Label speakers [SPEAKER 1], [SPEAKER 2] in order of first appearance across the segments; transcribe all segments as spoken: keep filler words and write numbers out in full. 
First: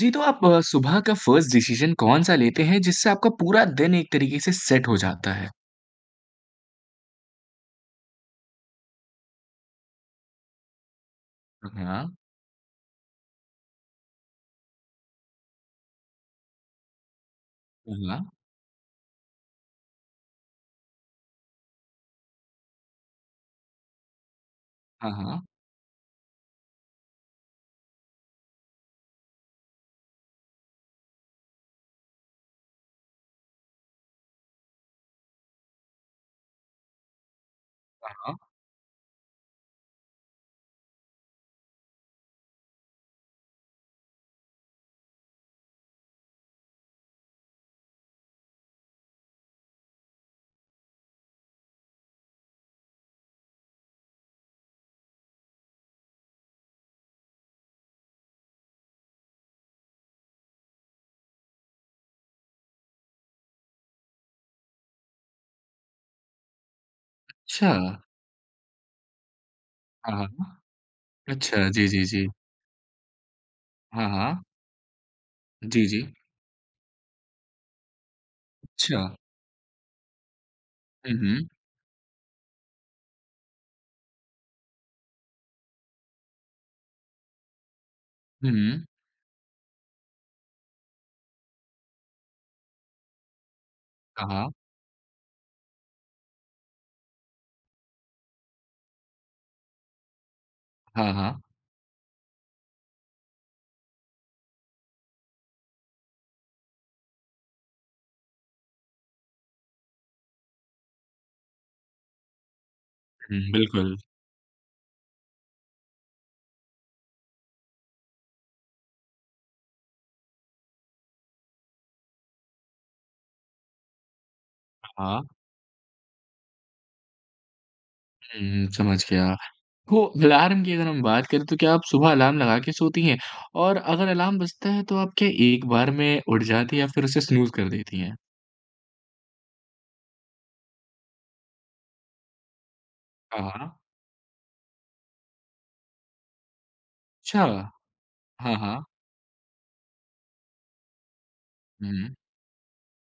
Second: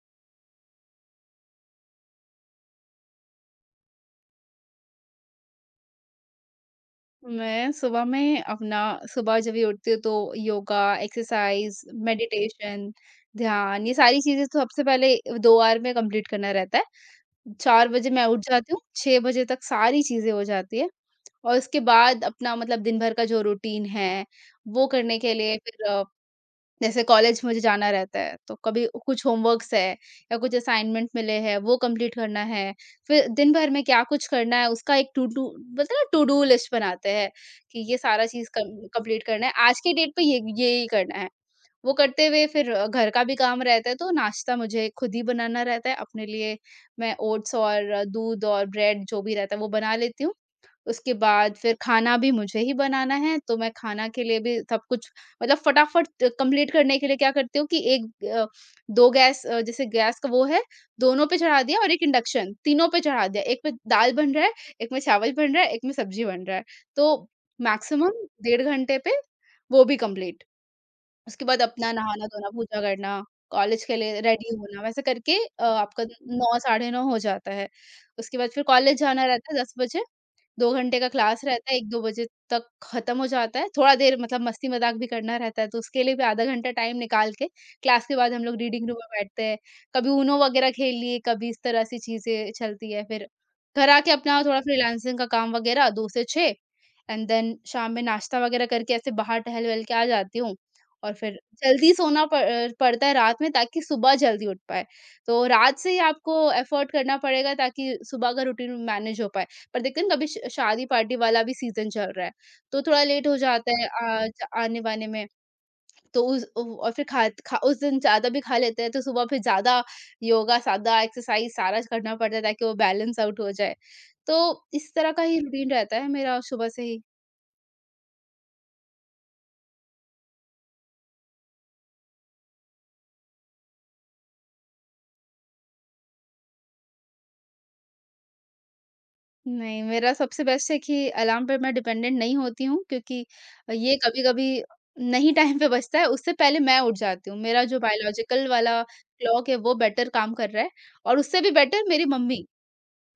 [SPEAKER 1] जी, तो आप अ, सुबह का फर्स्ट डिसीजन कौन-सा लेते हैं जिससे आपका पूरा दिन एक तरीके से सेट हो जाता है?
[SPEAKER 2] मैं सुबह में अपना सुबह जब भी उठती हूँ तो योगा, एक्सरसाइज,
[SPEAKER 1] हाँ, हाँ।
[SPEAKER 2] मेडिटेशन, ध्यान, ये सारी चीजें तो सबसे पहले दो आवर में कंप्लीट करना रहता है। चार बजे मैं उठ जाती हूँ, छह बजे तक सारी चीजें हो जाती है, और उसके बाद अपना मतलब दिन भर का जो रूटीन है, वो
[SPEAKER 1] हाँ,
[SPEAKER 2] करने
[SPEAKER 1] हाँ,
[SPEAKER 2] के
[SPEAKER 1] हाँ,
[SPEAKER 2] लिए, फिर जैसे कॉलेज मुझे जाना रहता है तो कभी कुछ होमवर्क्स है या कुछ असाइनमेंट मिले हैं, वो कंप्लीट करना है। फिर दिन भर में क्या कुछ करना है उसका एक टू टू बोलते हैं ना, टू डू लिस्ट बनाते हैं, कि ये सारा
[SPEAKER 1] हाँ।
[SPEAKER 2] चीज कंप्लीट करना है, आज के डेट पे ये ये ही करना है। वो करते हुए फिर अ, घर का भी काम रहता है, तो नाश्ता मुझे खुद ही बनाना रहता है अपने लिए। मैं ओट्स और अ, दूध और ब्रेड, जो भी रहता है वो बना लेती हूँ। उसके बाद फिर खाना भी मुझे ही बनाना है, तो मैं खाना के लिए भी सब कुछ मतलब फटाफट कंप्लीट करने के लिए क्या करती हूँ कि एक अ, दो गैस, अ, जैसे गैस का वो है, दोनों पे चढ़ा दिया और एक इंडक्शन, तीनों पे चढ़ा दिया। एक पे दाल बन रहा है, एक में चावल बन रहा है, एक में सब्जी बन रहा है। तो
[SPEAKER 1] अच्छा।
[SPEAKER 2] मैक्सिमम डेढ़ घंटे पे वो भी
[SPEAKER 1] हाँ,
[SPEAKER 2] कंप्लीट।
[SPEAKER 1] हाँ।
[SPEAKER 2] उसके बाद
[SPEAKER 1] अच्छा, जी,
[SPEAKER 2] अपना
[SPEAKER 1] जी, जी।
[SPEAKER 2] नहाना-धोना, पूजा करना, कॉलेज के
[SPEAKER 1] हाँ,
[SPEAKER 2] लिए
[SPEAKER 1] हाँ।
[SPEAKER 2] रेडी होना, वैसे करके अ,
[SPEAKER 1] जी, जी।
[SPEAKER 2] आपका नौ साढ़े नौ हो जाता है। उसके बाद फिर कॉलेज
[SPEAKER 1] अच्छा।
[SPEAKER 2] जाना रहता है दस बजे, दो घंटे का
[SPEAKER 1] हुँ,
[SPEAKER 2] क्लास
[SPEAKER 1] हुँ।
[SPEAKER 2] रहता है, एक दो बजे तक खत्म हो जाता है। थोड़ा देर मतलब मस्ती-मज़ाक भी करना रहता है, तो उसके लिए भी आधा घंटा टाइम निकाल के, क्लास के बाद हम लोग
[SPEAKER 1] हुँ।
[SPEAKER 2] रीडिंग रूम में बैठते हैं। कभी ऊनो वगैरह खेल लिए, कभी इस तरह से चीज़ें चलती है। फिर घर आके
[SPEAKER 1] हाँ,
[SPEAKER 2] अपना
[SPEAKER 1] हाँ।
[SPEAKER 2] थोड़ा फ्रीलांसिंग का काम वगैरह दो से छह, एंड देन शाम में नाश्ता वगैरह करके ऐसे बाहर टहल-वहल के आ जाती हूँ।
[SPEAKER 1] हाँ,
[SPEAKER 2] और फिर
[SPEAKER 1] हाँ।
[SPEAKER 2] जल्दी सोना प अ, पड़ता है रात में, ताकि सुबह जल्दी उठ पाएँ। तो रात से ही आपको एफर्ट करना पड़ेगा, ताकि सुबह का रूटीन मैनेज हो पाए। पर देखते हैं ना, कभी श शादी पार्टी वाला भी सीज़न चल रहा है, तो थोड़ा लेट हो
[SPEAKER 1] हुँ,
[SPEAKER 2] जाता है
[SPEAKER 1] बिल्कुल।
[SPEAKER 2] आ ज आने-वाने में। तो उस उ और फिर खा खा उस दिन ज़्यादा भी खा लेते हैं, तो सुबह फिर ज़्यादा योगा, ज़्यादा एक्सरसाइज़ सारा करना पड़ता है, ताकि वो बैलेंस आउट हो जाए। तो इस तरह का
[SPEAKER 1] हाँ।
[SPEAKER 2] ही रूटीन रहता है मेरा सुबह से ही।
[SPEAKER 1] हुँ, समझ गया। तो अलार्म की अगर हम बात करें तो क्या आप सुबह अलार्म लगा के सोती हैं? और अगर अलार्म बजता है तो आप क्या एक बार में उठ जाती हैं या फिर उसे स्नूज़ कर देती हैं?
[SPEAKER 2] नहीं, मेरा सबसे बेस्ट है कि अलार्म पे मैं डिपेंडेंट नहीं होती हूँ, क्योंकि
[SPEAKER 1] हाँ, हाँ।
[SPEAKER 2] ये कभी-कभी नहीं टाइम पे बजता है, उससे पहले मैं उठ जाती हूँ।
[SPEAKER 1] अच्छा।
[SPEAKER 2] मेरा जो बायोलॉजिकल
[SPEAKER 1] हाँ,
[SPEAKER 2] वाला
[SPEAKER 1] हाँ।
[SPEAKER 2] क्लॉक है वो बेटर काम कर रहा है, और उससे भी बेटर मेरी
[SPEAKER 1] हुँ।
[SPEAKER 2] मम्मी,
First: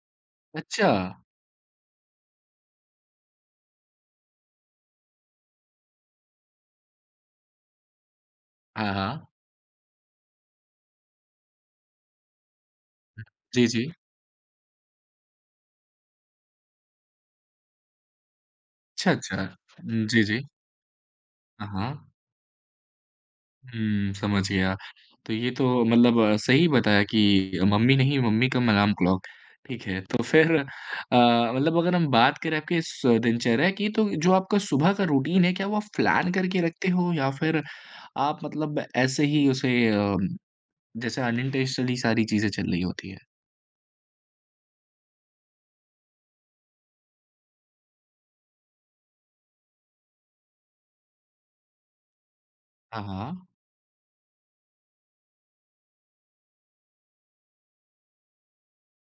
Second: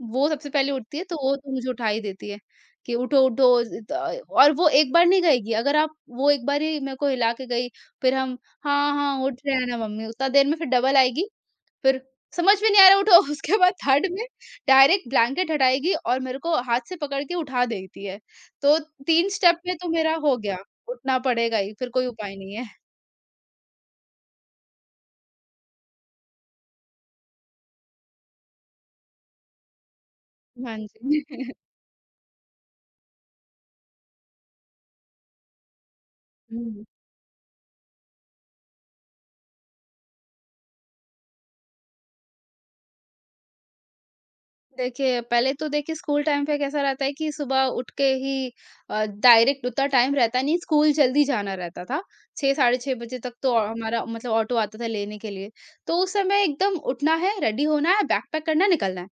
[SPEAKER 2] वो सबसे पहले
[SPEAKER 1] अच्छा!
[SPEAKER 2] उठती है तो वो तो मुझे उठा ही देती है कि उठो, उठो, इत और वो एक बार नहीं कहेगी, अगर आप। वो एक बार ही मेरे को हिला के गई, फिर हम हाँ,
[SPEAKER 1] हाँ,
[SPEAKER 2] हाँ,
[SPEAKER 1] हाँ।
[SPEAKER 2] उठ रहे हैं ना मम्मी, उतना देर में फिर डबल आएगी। फिर समझ में नहीं आ रहा, उठो उसके
[SPEAKER 1] जी,
[SPEAKER 2] बाद
[SPEAKER 1] जी।
[SPEAKER 2] थर्ड में डायरेक्ट ब्लैंकेट हटाएगी और मेरे को हाथ से पकड़ के उठा देती है। तो
[SPEAKER 1] अच्छा,
[SPEAKER 2] तीन
[SPEAKER 1] अच्छा।
[SPEAKER 2] स्टेप में तो
[SPEAKER 1] उम,
[SPEAKER 2] मेरा
[SPEAKER 1] जी,
[SPEAKER 2] हो
[SPEAKER 1] जी।
[SPEAKER 2] गया, उठना पड़ेगा
[SPEAKER 1] हाँ,
[SPEAKER 2] ही, फिर
[SPEAKER 1] हाँ।
[SPEAKER 2] कोई उपाय नहीं है।
[SPEAKER 1] हुँ, समझ गया। तो ये तो मतलब अ, सही बताया कि मम्मी नहीं, मम्मी का अलार्म क्लॉक। ठीक है, तो फिर अ,
[SPEAKER 2] हाँ जी।
[SPEAKER 1] मतलब अगर हम बात करें आपके इस दिनचर्या की, तो जो आपका सुबह का रूटीन है, क्या वो आप प्लान करके
[SPEAKER 2] हुँ।
[SPEAKER 1] रखते हो या फिर आप मतलब ऐसे ही उसे अ, जैसे अनइंटेंशनली सारी चीज़ें चल रही होती हैं?
[SPEAKER 2] देखिए, पहले तो देखिए स्कूल टाइम पे कैसा रहता है कि सुबह उठ के ही अ, डायरेक्ट उतना टाइम रहता नहीं, स्कूल जल्दी जाना रहता था। छह साढ़े छह
[SPEAKER 1] हाँ,
[SPEAKER 2] बजे तक
[SPEAKER 1] हाँ।
[SPEAKER 2] तो औ- हमारा मतलब ऑटो आता था लेने के लिए। तो उस समय एकदम उठना है, रेडी होना है, बैग पैक करना है, निकलना है।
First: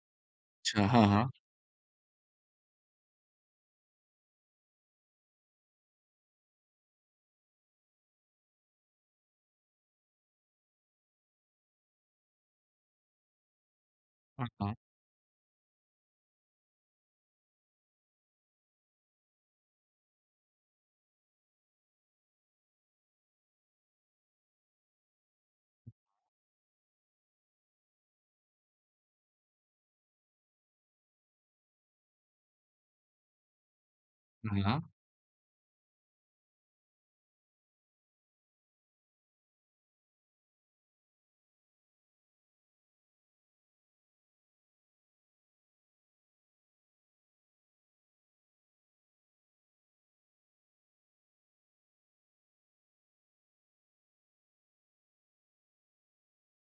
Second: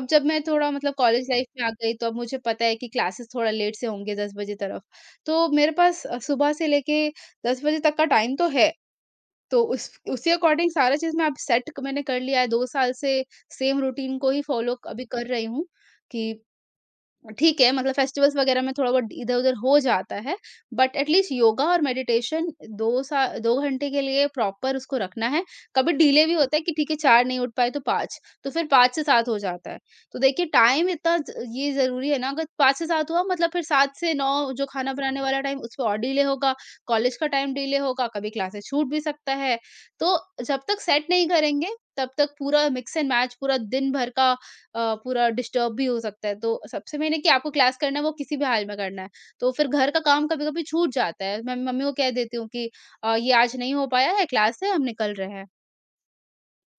[SPEAKER 2] अब जब मैं थोड़ा
[SPEAKER 1] अच्छा,
[SPEAKER 2] मतलब
[SPEAKER 1] हाँ,
[SPEAKER 2] कॉलेज
[SPEAKER 1] हाँ।
[SPEAKER 2] लाइफ में आ गई, तो अब मुझे पता है कि क्लासेस थोड़ा लेट से होंगे, दस बजे तरफ। तो मेरे पास अ, सुबह से लेके दस बजे तक का टाइम तो है। तो उस उसी अकॉर्डिंग सारा चीज़ मैं अब सेट मैंने कर लिया है। दो साल से सेम रूटीन को ही
[SPEAKER 1] हाँ, हाँ।
[SPEAKER 2] फॉलो अभी कर रही हूँ, कि ठीक है, मतलब फेस्टिवल्स वगैरह में थोड़ा बहुत इधर-उधर हो जाता है, बट एट लीस्ट योगा और मेडिटेशन दो सा दो घंटे के लिए प्रॉपर उसको रखना है। कभी डिले भी होता है कि ठीक है, चार नहीं उठ पाए तो पाँच, तो फिर पाँच से सात हो जाता है। तो देखिए, टाइम इतना ज ये ज़रूरी है ना, अगर पाँच से सात हुआ मतलब फिर सात से नौ
[SPEAKER 1] हाँ,
[SPEAKER 2] जो
[SPEAKER 1] हाँ।
[SPEAKER 2] खाना बनाने वाला टाइम उस पे और डिले होगा, कॉलेज का टाइम डिले होगा, कभी क्लासेस छूट भी सकता है। तो जब तक सेट नहीं करेंगे, तब तक पूरा मिक्स एंड मैच, पूरा दिन भर का अ, पूरा डिस्टर्ब भी हो सकता है। तो सबसे मेन है कि आपको क्लास करना है, वो किसी भी हाल में करना है। तो फिर घर का काम कभी-कभी छूट जाता है। मैं मम्मी को कह देती हूँ कि अ, ये आज नहीं हो पाया है, क्लास है, हम निकल रहे हैं।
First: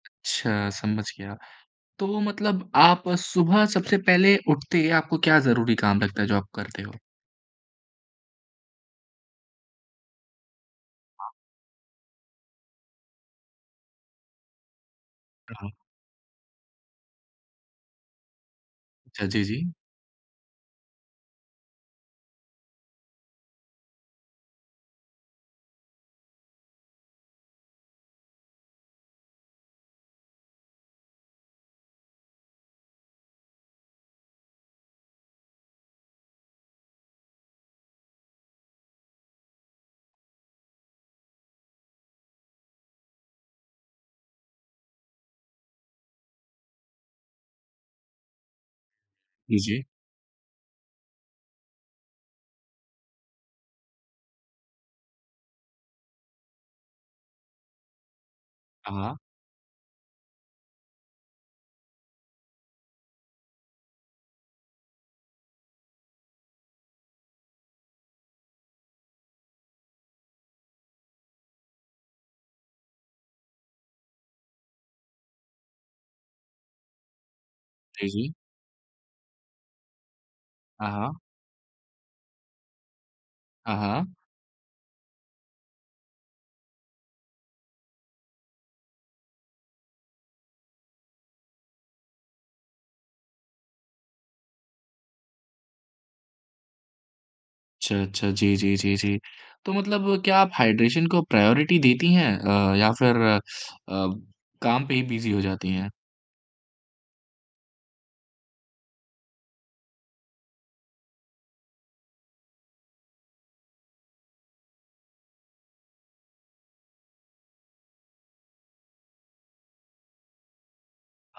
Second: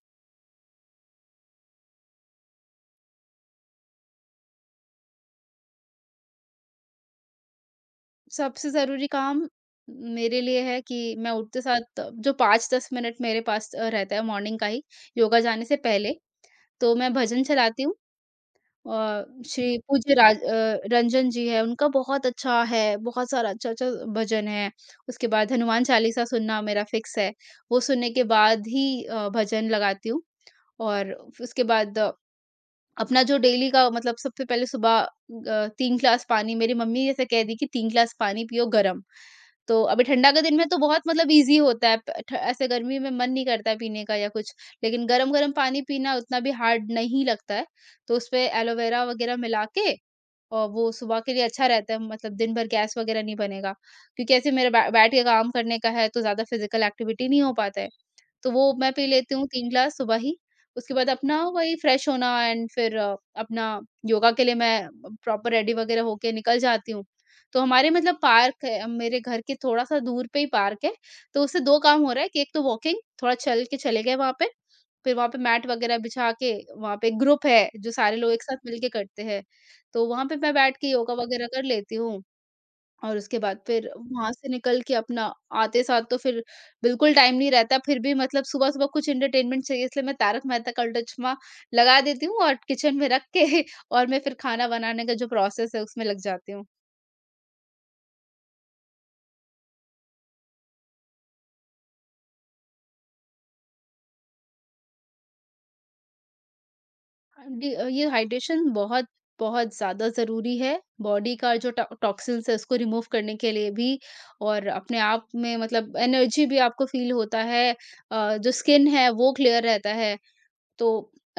[SPEAKER 1] अच्छा, समझ गया। तो मतलब आप सुबह सबसे पहले उठते आपको क्या ज़रूरी काम लगता है जो आप करते हो?
[SPEAKER 2] सबसे ज़रूरी काम मेरे लिए है कि मैं उठते साथ जो पाँच से दस मिनट मेरे पास अ, रहता है मॉर्निंग का ही, योगा जाने
[SPEAKER 1] हाँ,
[SPEAKER 2] से पहले, तो मैं भजन चलाती हूँ। अ,
[SPEAKER 1] अच्छा जी, जी।
[SPEAKER 2] श्री पूज्य राज अ, रंजन जी हैं, उनका बहुत अच्छा है, बहुत सारा अच्छा-अच्छा भजन है। उसके बाद हनुमान चालीसा सुनना मेरा फिक्स है। वो सुनने के बाद ही अ, भजन लगाती हूँ। और उसके बाद अ, अपना जो डेली का मतलब सबसे पहले सुबह अ, तीन ग्लास पानी, मेरी मम्मी ऐसे कह दी कि तीन ग्लास पानी पियो गरम। तो अभी ठंडा का दिन में तो बहुत मतलब ईज़ी होता है, प ठ ऐसे गर्मी में मन नहीं करता है पीने का या कुछ, लेकिन गरम-गरम पानी पीना उतना भी हार्ड नहीं लगता है, तो उसपे एलोवेरा वगैरह
[SPEAKER 1] जी,
[SPEAKER 2] मिला
[SPEAKER 1] जी।
[SPEAKER 2] के, और वो सुबह के लिए अच्छा रहता है, मतलब दिन भर गैस वगैरह नहीं बनेगा। क्योंकि ऐसे मेरा बै बैठ के काम करने का है, तो ज़्यादा फिज़िकल एक्टिविटी नहीं हो पाता है। तो वो मैं पी
[SPEAKER 1] हाँ,
[SPEAKER 2] लेती हूँ तीन ग्लास सुबह ही। उसके बाद अपना वही फ्रेश होना, एंड फिर अ, अपना योगा के लिए मैं प्रॉपर रेडी वगैरह होके निकल जाती हूँ। तो हमारे मतलब पार्क है, अ, मेरे घर के थोड़ा-सा दूर पे ही पार्क है, तो उससे दो काम हो रहा है कि एक तो वॉकिंग, थोड़ा चल के चले गए वहाँ पे, फिर वहाँ पे मैट वगैरह बिछा के, वहाँ पे ग्रुप है, जो
[SPEAKER 1] जी,
[SPEAKER 2] सारे लोग
[SPEAKER 1] जी।
[SPEAKER 2] एक साथ मिल के करते हैं। तो वहाँ पे मैं बैठ के
[SPEAKER 1] हाँ, हाँ।
[SPEAKER 2] योगा वगैरह कर लेती हूँ। और उसके बाद
[SPEAKER 1] हाँ,
[SPEAKER 2] फिर
[SPEAKER 1] हाँ।
[SPEAKER 2] वहाँ से निकल के अपना आते साथ तो फिर बिल्कुल टाइम नहीं रहता, फिर भी मतलब सुबह-सुबह कुछ एंटरटेनमेंट चाहिए, इसलिए मैं तारक मेहता का उल्टा चश्मा लगा देती हूँ और किचन में रख के और मैं फिर खाना बनाने का जो प्रोसेस है उसमें लग जाती हूँ।
[SPEAKER 1] अच्छा, अच्छा। जी, जी, जी, जी। तो मतलब क्या आप हाइड्रेशन को प्रायोरिटी देती हैं अ, या फिर अ, काम पे ही बिज़ी हो जाती हैं?
[SPEAKER 2] डी अ, ये हाइड्रेशन बहुत बहुत ज़्यादा ज़रूरी है, बॉडी का जो टॉ टॉक्सिन्स है उसको रिमूव करने के लिए भी, और अपने आप में मतलब एनर्जी भी आपको फ़ील होता है, अ, जो स्किन है वो क्लियर रहता है। तो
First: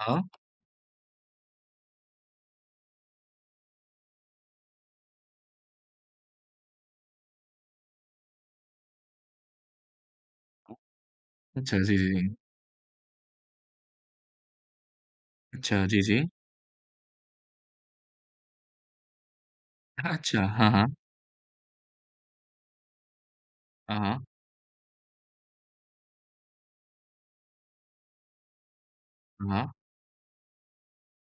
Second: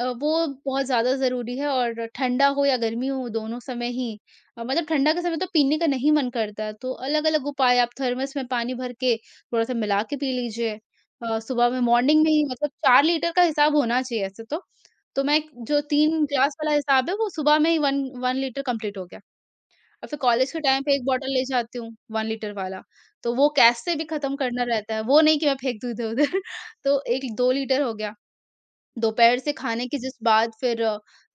[SPEAKER 2] अ, वो बहुत ज़्यादा ज़रूरी है, और ठंडा हो या गर्मी हो दोनों समय ही, अ, मतलब ठंडा के समय तो पीने का नहीं मन करता, तो अलग-अलग उपाय, आप थर्मस में पानी भर के थोड़ा-सा मिला के पी लीजिए। अ, सुबह
[SPEAKER 1] अच्छा,
[SPEAKER 2] में,
[SPEAKER 1] जी, जी,
[SPEAKER 2] मॉर्निंग में
[SPEAKER 1] जी।
[SPEAKER 2] ही मतलब चार लीटर का हिसाब होना चाहिए ऐसे तो। तो मैं जो
[SPEAKER 1] अच्छा, जी, जी।
[SPEAKER 2] तीन ग्लास वाला हिसाब है वो सुबह में ही एक एक लीटर कंप्लीट हो गया। और फिर
[SPEAKER 1] अच्छा,
[SPEAKER 2] कॉलेज के
[SPEAKER 1] हाँ,
[SPEAKER 2] टाइम
[SPEAKER 1] हाँ।
[SPEAKER 2] पे एक बॉटल ले जाती हूँ, एक लीटर वाला। तो वो कैसे भी
[SPEAKER 1] हाँ,
[SPEAKER 2] खत्म करना रहता है, वो नहीं कि मैं फेंक दूँ इधर-उधर तो एक दो लीटर हो गया। दोपहर से
[SPEAKER 1] हाँ।
[SPEAKER 2] खाने के जस्ट बाद फिर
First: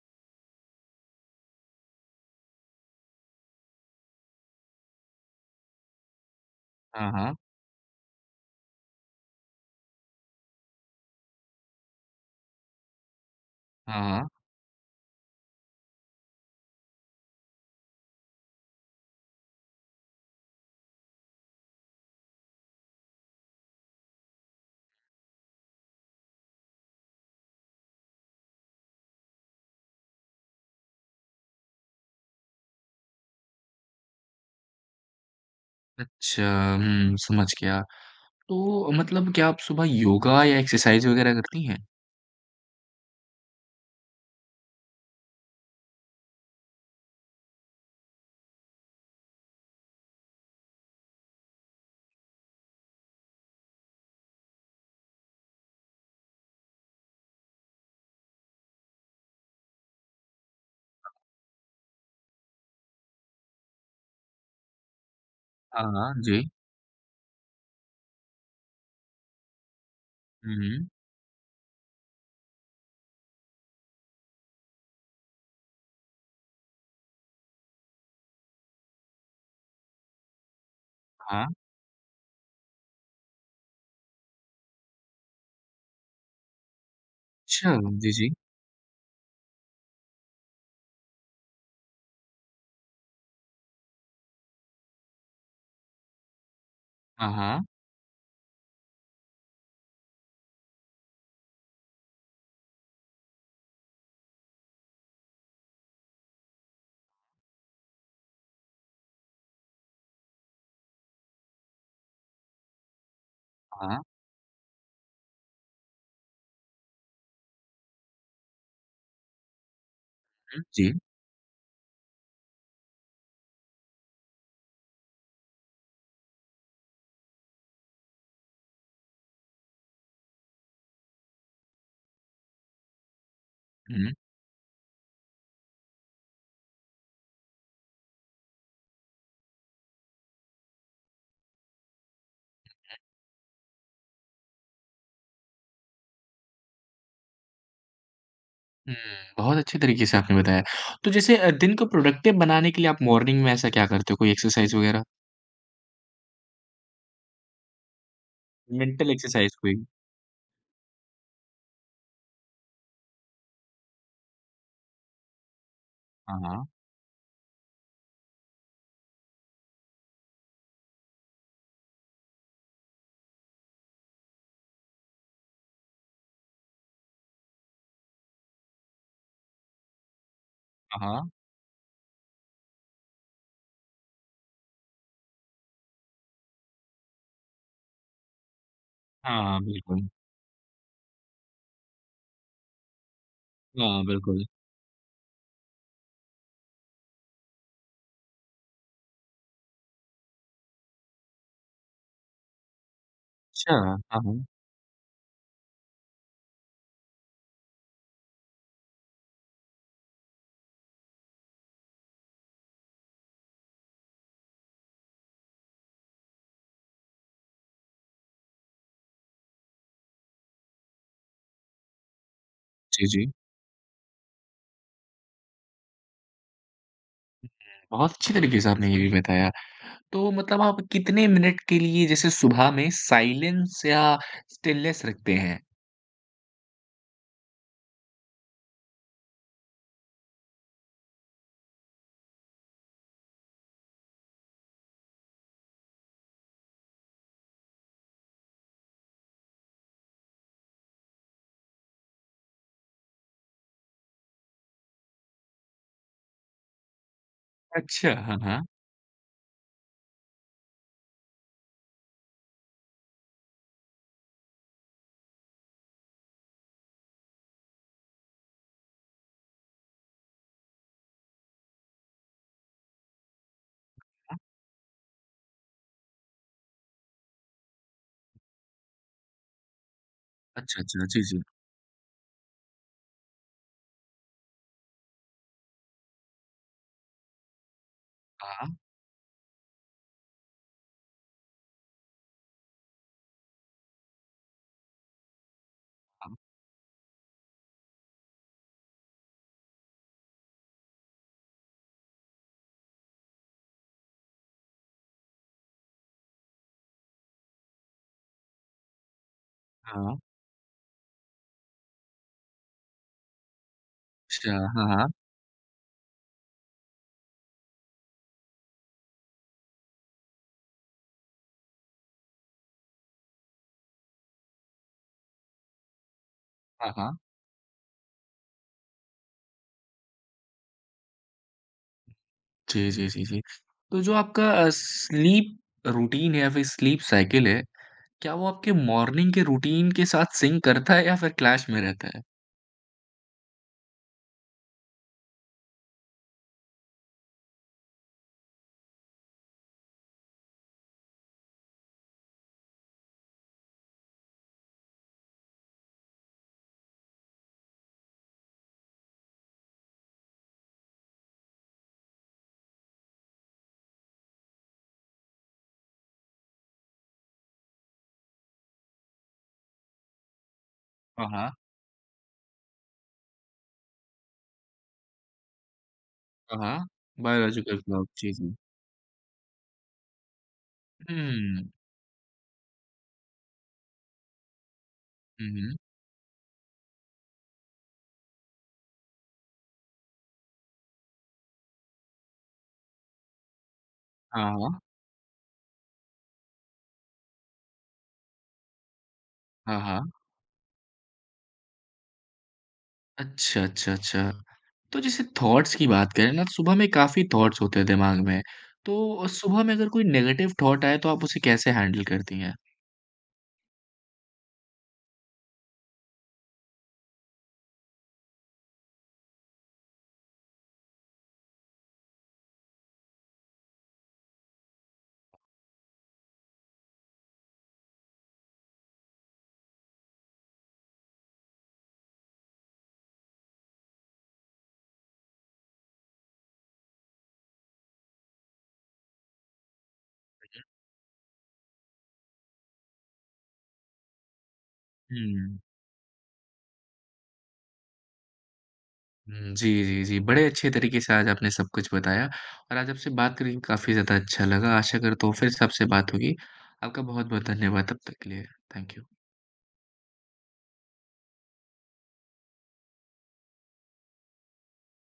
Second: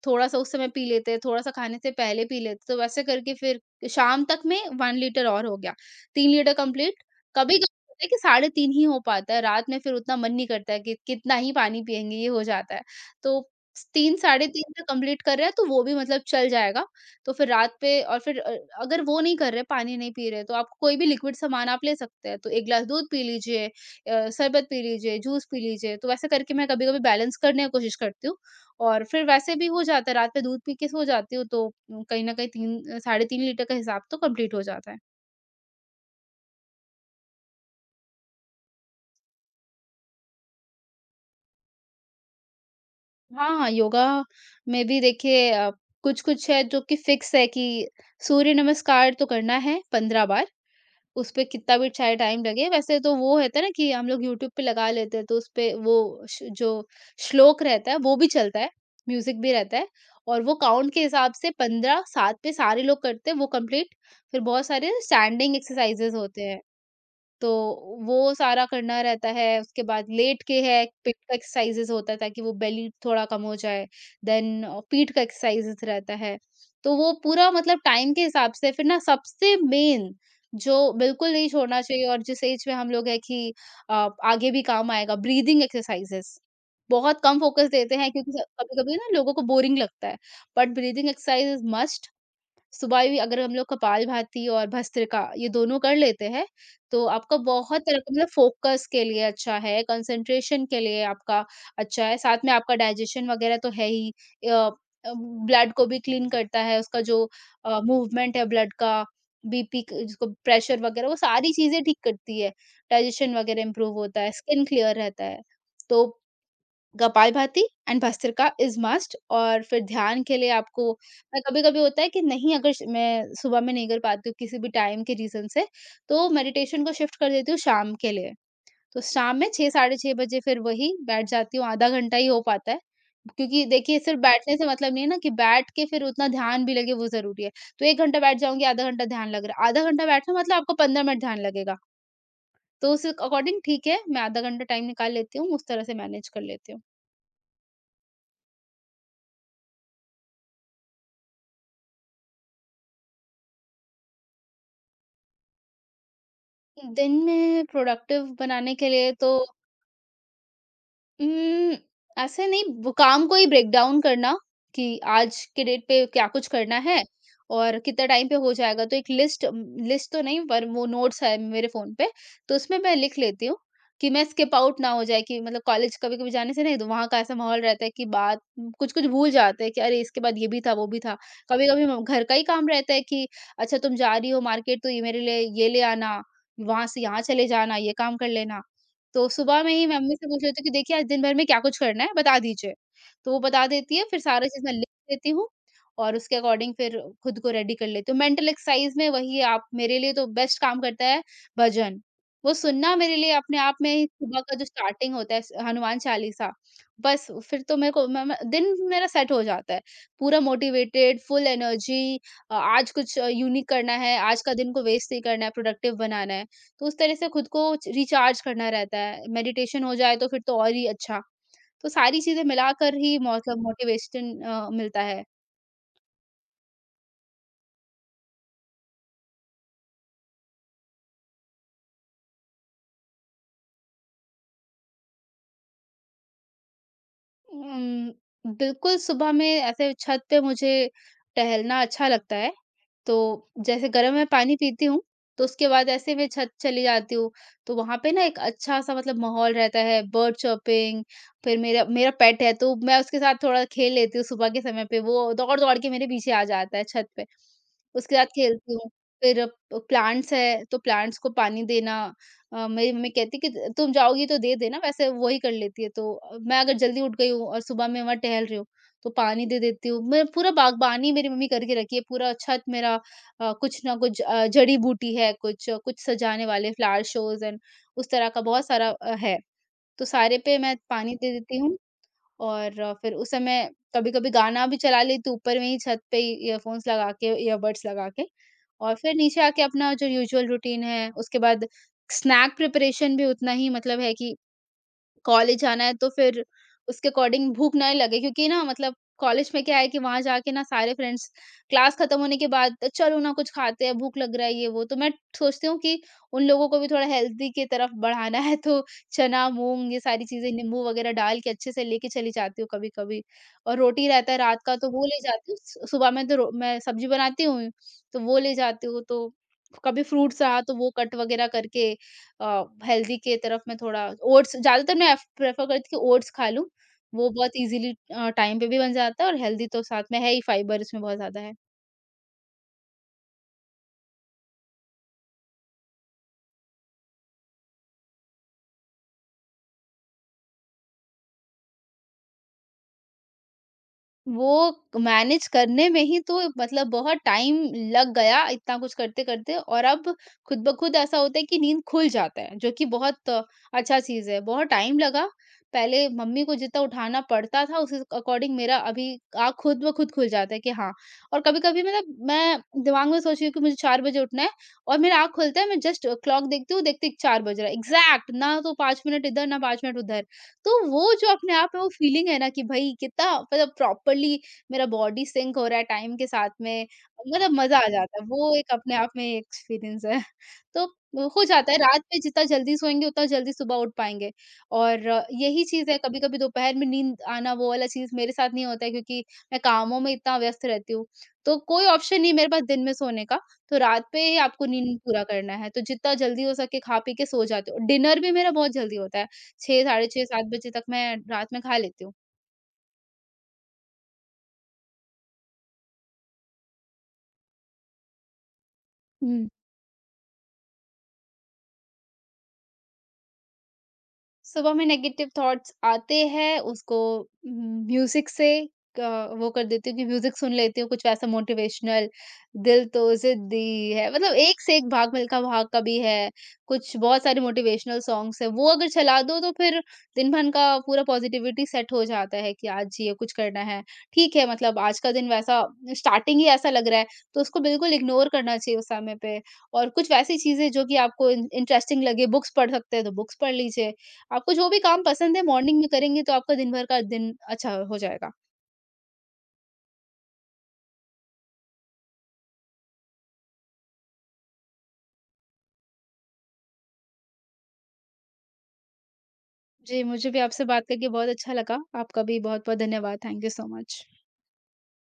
[SPEAKER 2] थोड़ा-सा उस समय पी लेते हैं, थोड़ा-सा खाने से पहले पी लेते, तो वैसे करके फिर शाम तक में एक लीटर और हो गया, तीन लीटर कंप्लीट।
[SPEAKER 1] हाँ, हाँ। हाँ, हाँ।
[SPEAKER 2] कभी-कभी होता है कि साढ़े तीन ही हो पाता है, रात में फिर उतना मन नहीं करता है कि कितना ही पानी पिएँगे, ये हो जाता है। तो
[SPEAKER 1] हाँ,
[SPEAKER 2] तीन
[SPEAKER 1] हाँ।
[SPEAKER 2] साढ़े तीन तक कंप्लीट कर रहे हैं तो वो भी मतलब चल जाएगा। तो फिर रात पे और फिर अ, अगर वो नहीं कर रहे, पानी नहीं पी रहे, तो आप कोई भी लिक्विड सामान आप ले सकते हैं। तो एक ग्लास दूध पी लीजिए, अ, शरबत पी लीजिए, जूस पी लीजिए, तो वैसे करके मैं कभी-कभी बैलेंस करने की कोशिश करती हूँ। और फिर वैसे भी हो जाता है, रात में दूध पी के सो जाती हूँ, तो कहीं न कहीं तीन साढ़े तीन लीटर का हिसाब तो कंप्लीट हो जाता है।
[SPEAKER 1] अच्छा, हुँ, समझ गया। तो मतलब क्या आप सुबह योगा या एक्सरसाइज़ वग़ैरह करती हैं?
[SPEAKER 2] हाँ, हाँ, योगा में भी देखिए अ, कुछ-कुछ है जो कि फिक्स है, कि सूर्य नमस्कार तो करना है पंद्रह बार। उसपे कितना भी चाहे टाइम लगे, वैसे तो वो रहता है ना कि हम लोग यूट्यूब पे लगा लेते हैं, तो उसपे वो श जो श्लोक रहता है, वो भी चलता है, म्यूज़िक भी रहता है और वो काउंट के हिसाब से पंद्रह साथ पे सारे लोग करते हैं, वो कंप्लीट। फिर बहुत सारे स्टैंडिंग
[SPEAKER 1] हाँ, हाँ,
[SPEAKER 2] एक्सरसाइज़ेज़ होते
[SPEAKER 1] जी।
[SPEAKER 2] हैं। तो वो सारा करना रहता है, उसके बाद लेट
[SPEAKER 1] हुँ,
[SPEAKER 2] के है,
[SPEAKER 1] हुँ।
[SPEAKER 2] पेट का एक्सरसाइज़ेज़ होता है ताकि वो बेली थोड़ा कम हो जाए, देन पीठ का एक्सरसाइज़ेज़ रहता है। तो वो पूरा मतलब टाइम के हिसाब से फिर ना सबसे मेन जो बिल्कुल नहीं
[SPEAKER 1] हाँ।
[SPEAKER 2] छोड़ना चाहिए और जिस एज में हम लोग हैं कि अ, आगे भी काम आएगा, ब्रीदिंग एक्सरसाइज़ेज़। बहुत कम फ़ोकस
[SPEAKER 1] अच्छा,
[SPEAKER 2] देते हैं
[SPEAKER 1] जी, जी।
[SPEAKER 2] क्योंकि स कभी-कभी ना लोगों को बोरिंग लगता है, but breathing exercise is must. सुबह भी अगर हम लोग कपालभाति और भस्त्रिका ये दोनों कर लेते हैं तो
[SPEAKER 1] हाँ,
[SPEAKER 2] आपका
[SPEAKER 1] हाँ,
[SPEAKER 2] बहुत तरह का मतलब फोकस के लिए अच्छा है, कंसंट्रेशन के लिए आपका अच्छा है, साथ में आपका डाइजेशन वगैरह तो है ही। अ, ब्लड को भी क्लीन करता है, उसका जो अ, मूवमेंट है ब्लड का, बीपी क जिसको प्रेशर वगैरह वो सारी चीज़ें ठीक करती है, डाइजेशन वगैरह इम्प्रूव
[SPEAKER 1] हाँ।
[SPEAKER 2] होता है, स्किन क्लियर रहता है। तो kapalbhati and bhastrika is must और फिर ध्यान के लिए
[SPEAKER 1] हुँ, जी।
[SPEAKER 2] आपको अ, कभी-कभी होता है कि नहीं अगर श मैं सुबह में नहीं कर पाती हूँ किसी भी टाइम के रीज़न से, तो मेडिटेशन को शिफ्ट कर देती हूँ शाम के लिए। तो शाम में छह साढ़े छह बजे फिर वही बैठ जाती हूँ, आधा घंटा ही हो पाता है। क्योंकि देखिए
[SPEAKER 1] हुँ,
[SPEAKER 2] सिर्फ़ बैठने से मतलब नहीं है ना कि बैठ के फिर उतना ध्यान भी लगे वो ज़रूरी है। तो एक घंटा बैठ जाऊँगी, आधा घंटा ध्यान लग रहा है। आधा घंटा बैठना मतलब आपको पंद्रह मिनट ध्यान लगेगा। तो उस अकॉर्डिंग ठीक है, मैं आधा घंटा टाइम निकाल लेती हूँ, उस तरह से मैनेज कर लेती हूँ।
[SPEAKER 1] हुँ। बहुत अच्छे तरीके से आपने बताया। तो जैसे अ, दिन को प्रोडक्टिव बनाने के लिए आप मॉर्निंग में ऐसा क्या करते हो? कोई एक्सरसाइज़ वगैरह?
[SPEAKER 2] दिन में प्रोडक्टिव बनाने के
[SPEAKER 1] मेंटल
[SPEAKER 2] लिए तो
[SPEAKER 1] एक्सरसाइज़ कोई?
[SPEAKER 2] उम, ऐसे नहीं वो काम को ही ब्रेक डाउन करना कि आज के डेट पे क्या
[SPEAKER 1] हाँ,
[SPEAKER 2] कुछ
[SPEAKER 1] हाँ।
[SPEAKER 2] करना है और कितना टाइम पे हो जाएगा। तो एक लिस्ट लिस्ट तो नहीं पर वो नोट्स है मेरे फ़ोन पे, तो उसमें मैं लिख लेती हूँ कि मैं स्किप आउट ना हो जाए कि मतलब कॉलेज कभी-कभी जाने से नहीं तो वहाँ का ऐसा माहौल रहता है कि बात कुछ-कुछ भूल जाते हैं कि अरे! इसके बाद ये भी था, वो भी
[SPEAKER 1] हाँ,
[SPEAKER 2] था।
[SPEAKER 1] हाँ।
[SPEAKER 2] कभी-कभी म घर का ही काम रहता है कि अच्छा तुम जा रही हो मार्केट तो ये मेरे लिए ये ले आना, वहाँ से यहाँ चले जाना, ये काम कर लेना। तो
[SPEAKER 1] हाँ,
[SPEAKER 2] सुबह में ही
[SPEAKER 1] बिल्कुल।
[SPEAKER 2] मम्मी से पूछ लेती हूँ कि देखिए आज दिन भर में क्या कुछ करना है बता दीजिए। तो वो बता देती
[SPEAKER 1] हाँ,
[SPEAKER 2] है फिर
[SPEAKER 1] बिल्कुल।
[SPEAKER 2] सारी चीज़ मैं लिख लेती हूँ और उसके अकॉर्डिंग फिर खुद को रेडी कर लेती हूँ। मेंटल एक्सरसाइज में वही आप मेरे लिए तो बेस्ट काम करता है भजन। वो सुनना मेरे लिए अपने
[SPEAKER 1] अच्छा,
[SPEAKER 2] आप में
[SPEAKER 1] हाँ,
[SPEAKER 2] ही सुबह
[SPEAKER 1] हाँ।
[SPEAKER 2] का जो स्टार्टिंग होता है हनुमान चालीसा। बस फिर तो मेरे को मैं मैं दिन मेरा सेट हो जाता है। पूरा मोटिवेटेड, फुल एनर्जी, अ, आज कुछ यूनिक करना है, आज का दिन को वेस्ट नहीं करना है, प्रोडक्टिव बनाना है। तो उस तरह से खुद को रिचार्ज करना रहता है। मेडिटेशन हो जाए तो फिर तो और ही अच्छा। तो सारी चीज़ें मिलाकर
[SPEAKER 1] जी,
[SPEAKER 2] ही
[SPEAKER 1] जी।
[SPEAKER 2] मतलब मोटिवेशन अ, मिलता है।
[SPEAKER 1] बहुत अच्छे तरीके से आपने ये भी बताया। तो मतलब आप कितने मिनट के लिए जैसे सुबह में साइलेंस या स्टिलनेस रखते हैं?
[SPEAKER 2] उम, बिल्कुल सुबह में ऐसे छत पे मुझे टहलना अच्छा लगता है। तो जैसे गर्म मैं पानी पीती हूँ, तो उसके बाद ऐसे मैं छत चली जाती हूँ। तो वहाँ पे ना एक अच्छा-सा मतलब माहौल रहता है, बर्ड चॉपिंग, फिर मेरा मेरा पेट है तो मैं उसके साथ थोड़ा खेल लेती हूँ सुबह के समय पे। वो दौड़-दौड़ के मेरे पीछे आ जाता है छत पे।
[SPEAKER 1] अच्छा,
[SPEAKER 2] उसके साथ
[SPEAKER 1] हाँ, हाँ।
[SPEAKER 2] खेलती हूँ। फिर प प्लांट्स है, तो प्लांट्स को पानी देना। अ, मेरी मम्मी कहती कि त तुम जाओगी तो दे देना, वैसे वही कर लेती है तो अ, मैं अगर जल्दी उठ गई हूँ और सुबह मैं वहाँ टहल रही हूँ, तो पानी दे देती हूँ। मैं पूरा बागबानी मेरी मम्मी करके रखी है, पूरा छत मेरा, अ, कुछ ना कुछ अ, जड़ी-बूटी है, कुछ कुछ सजाने वाले फ्लावर शोज़ एंड उस तरह का बहुत सारा अ, है। तो सारे पे मैं
[SPEAKER 1] अच्छा, अच्छा।
[SPEAKER 2] पानी
[SPEAKER 1] जी,
[SPEAKER 2] दे
[SPEAKER 1] जी।
[SPEAKER 2] देती हूँ और अ, फिर उस समय कभी-कभी गाना भी चला लेती हूँ, ऊपर में ही छत पे ही ईयरफ़ोन्स लगा के, ईयरबड्स लगा के।
[SPEAKER 1] हाँ,
[SPEAKER 2] और फिर नीचे आके अपना जो यूजुअल रूटीन है, उसके बाद स्नैक प्रिपरेशन भी उतना ही मतलब है कि कॉलेज जाना है तो
[SPEAKER 1] हाँ।
[SPEAKER 2] फिर उसके अकॉर्डिंग भूख ना लगे, क्योंकि ना मतलब कॉलेज में क्या है कि वहां जाके ना सारे फ्रेंड्स क्लास खत्म होने के बाद चलो ना कुछ खाते हैं भूख लग रहा है ये वो, तो मैं सोचती हूँ कि उन लोगों को भी थोड़ा हेल्दी की तरफ बढ़ाना है तो चना मूंग ये
[SPEAKER 1] हाँ।
[SPEAKER 2] सारी चीजें नींबू वगैरह डाल के अच्छे से लेके चली जाती हूँ कभी कभी। और रोटी रहता है
[SPEAKER 1] अच्छा,
[SPEAKER 2] रात का
[SPEAKER 1] हाँ,
[SPEAKER 2] तो वो
[SPEAKER 1] हाँ।
[SPEAKER 2] ले जाती हूँ। सु- सुबह में तो रो- मैं सब्जी बनाती हूँ तो वो ले जाती हूँ। तो कभी फ्रूट्स रहा तो वो कट वगैरह करके अ, हेल्दी के तरफ मैं थोड़ा। ओट्स ज़्यादातर मैं एफ प्रेफ़र करती हूँ कि ओट्स खा लूँ,
[SPEAKER 1] हाँ, हाँ।
[SPEAKER 2] वो बहुत ईज़िली अ, टाइम पे भी बन जाता है और हेल्दी तो साथ में है ही, फाइबर उसमें बहुत ज़्यादा है।
[SPEAKER 1] जी, जी, जी, जी। तो जो आपका अ, स्लीप रूटीन है या फिर स्लीप साइकिल है, क्या वो आपके मॉर्निंग के रूटीन के साथ सिंक करता है या फिर क्लैश में रहता है?
[SPEAKER 2] वो मैनेज करने में ही तो मतलब बहुत टाइम लग गया इतना कुछ करते-करते और अब खुद ब खुद ऐसा होता है कि नींद खुल जाता है, जो कि बहुत अच्छा चीज़ है। बहुत टाइम लगा, पहले मम्मी को जितना उठाना पड़ता था उसी अकॉर्डिंग मेरा अभी आँख खुद ब खुद खुल जाता है कि हाँ। और कभी-कभी मतलब मैं दिमाग में सोच रही हूँ कि मुझे चार बजे उठना है और मेरा आँख खुलता है, मैं जस्ट क्लॉक देखती हूँ, देखती चार बज रहा है। एग्ज़ैक्ट, ना तो पाँच मिनट इधर ना पाँच मिनट उधर। तो वो
[SPEAKER 1] हाँ,
[SPEAKER 2] जो
[SPEAKER 1] हाँ।
[SPEAKER 2] अपने आप में वो फीलिंग है ना कि भाई कितना मतलब प्रॉपर्ली मेरा बॉडी सिंक हो रहा है टाइम के साथ
[SPEAKER 1] हाँ, हाँ।
[SPEAKER 2] में, मतलब मज़ा
[SPEAKER 1] बायोलॉजिकल
[SPEAKER 2] आ
[SPEAKER 1] क्लॉक।
[SPEAKER 2] जाता है।
[SPEAKER 1] जी, जी।
[SPEAKER 2] वो एक अपने आप में एक्सपीरियंस है। तो वो हो
[SPEAKER 1] हुँ।
[SPEAKER 2] जाता है, रात में जितना जल्दी सोएँगे उतना जल्दी सुबह उठ पाएँगे। और अ,
[SPEAKER 1] हुँ,
[SPEAKER 2] यही
[SPEAKER 1] हुँ।
[SPEAKER 2] चीज़ है कभी-कभी दोपहर में नींद आना, वो वाला चीज़ मेरे साथ नहीं होता है क्योंकि मैं कामों में इतना व्यस्त रहती हूँ। तो कोई ऑप्शन नहीं है मेरे पास दिन में सोने का, तो रात पे ही
[SPEAKER 1] हाँ,
[SPEAKER 2] आपको
[SPEAKER 1] हाँ।
[SPEAKER 2] नींद पूरा करना है। तो जितना जल्दी हो सके खा पी के सो जाती हूँ। डिनर भी मेरा बहुत जल्दी होता है।
[SPEAKER 1] हाँ,
[SPEAKER 2] छह साढ़े
[SPEAKER 1] हाँ।
[SPEAKER 2] छह सात बजे तक मैं रात में खा लेती हूँ।
[SPEAKER 1] अच्छा, अच्छा, अच्छा। तो जैसे थॉट्स की बात करें ना, तो सुबह में काफ़ी थॉट्स होते हैं दिमाग में। तो
[SPEAKER 2] हुँ, तो
[SPEAKER 1] सुबह में अगर कोई नेगेटिव थॉट आए, तो आप उसे कैसे हैंडल करती हैं?
[SPEAKER 2] सुबह में नेगेटिव थॉट्स आते हैं उसको म्यूजिक से अ, वो कर देती हूँ कि म्यूजिक सुन लेती हूँ कुछ वैसा मोटिवेशनल। दिल तो जिद्दी है, मतलब एक से एक, भाग मिल्खा भाग का भी है, कुछ बहुत सारे मोटिवेशनल सॉन्ग्स है, वो अगर चला दो तो फिर दिन भर का पूरा पॉजिटिविटी सेट हो जाता है कि आज ये कुछ करना है। ठीक है मतलब आज का दिन वैसा स्टार्टिंग ही ऐसा लग रहा है तो उसको बिल्कुल इग्नोर करना चाहिए उस समय पे। और कुछ वैसी चीजें जो कि आपको इंटरेस्टिंग लगे, बुक्स पढ़ सकते हैं तो बुक्स पढ़ लीजिए। आपको जो भी काम पसंद है
[SPEAKER 1] हुँ।
[SPEAKER 2] मॉर्निंग में करेंगे तो आपका दिन भर का दिन अच्छा हो जाएगा।
[SPEAKER 1] हुँ, जी, जी, जी। बड़े अच्छे तरीके से आज आपने सब कुछ बताया और आज आपसे बात करके काफ़ी ज़्यादा अच्छा लगा। आशा करता हूँ फिर से आपसे बात होगी। आपका बहुत-बहुत धन्यवाद तब तक के लिए। Thank you.
[SPEAKER 2] जी, मुझे भी आपसे बात करके बहुत अच्छा लगा। आपका भी बहुत-बहुत धन्यवाद। Thank you so much.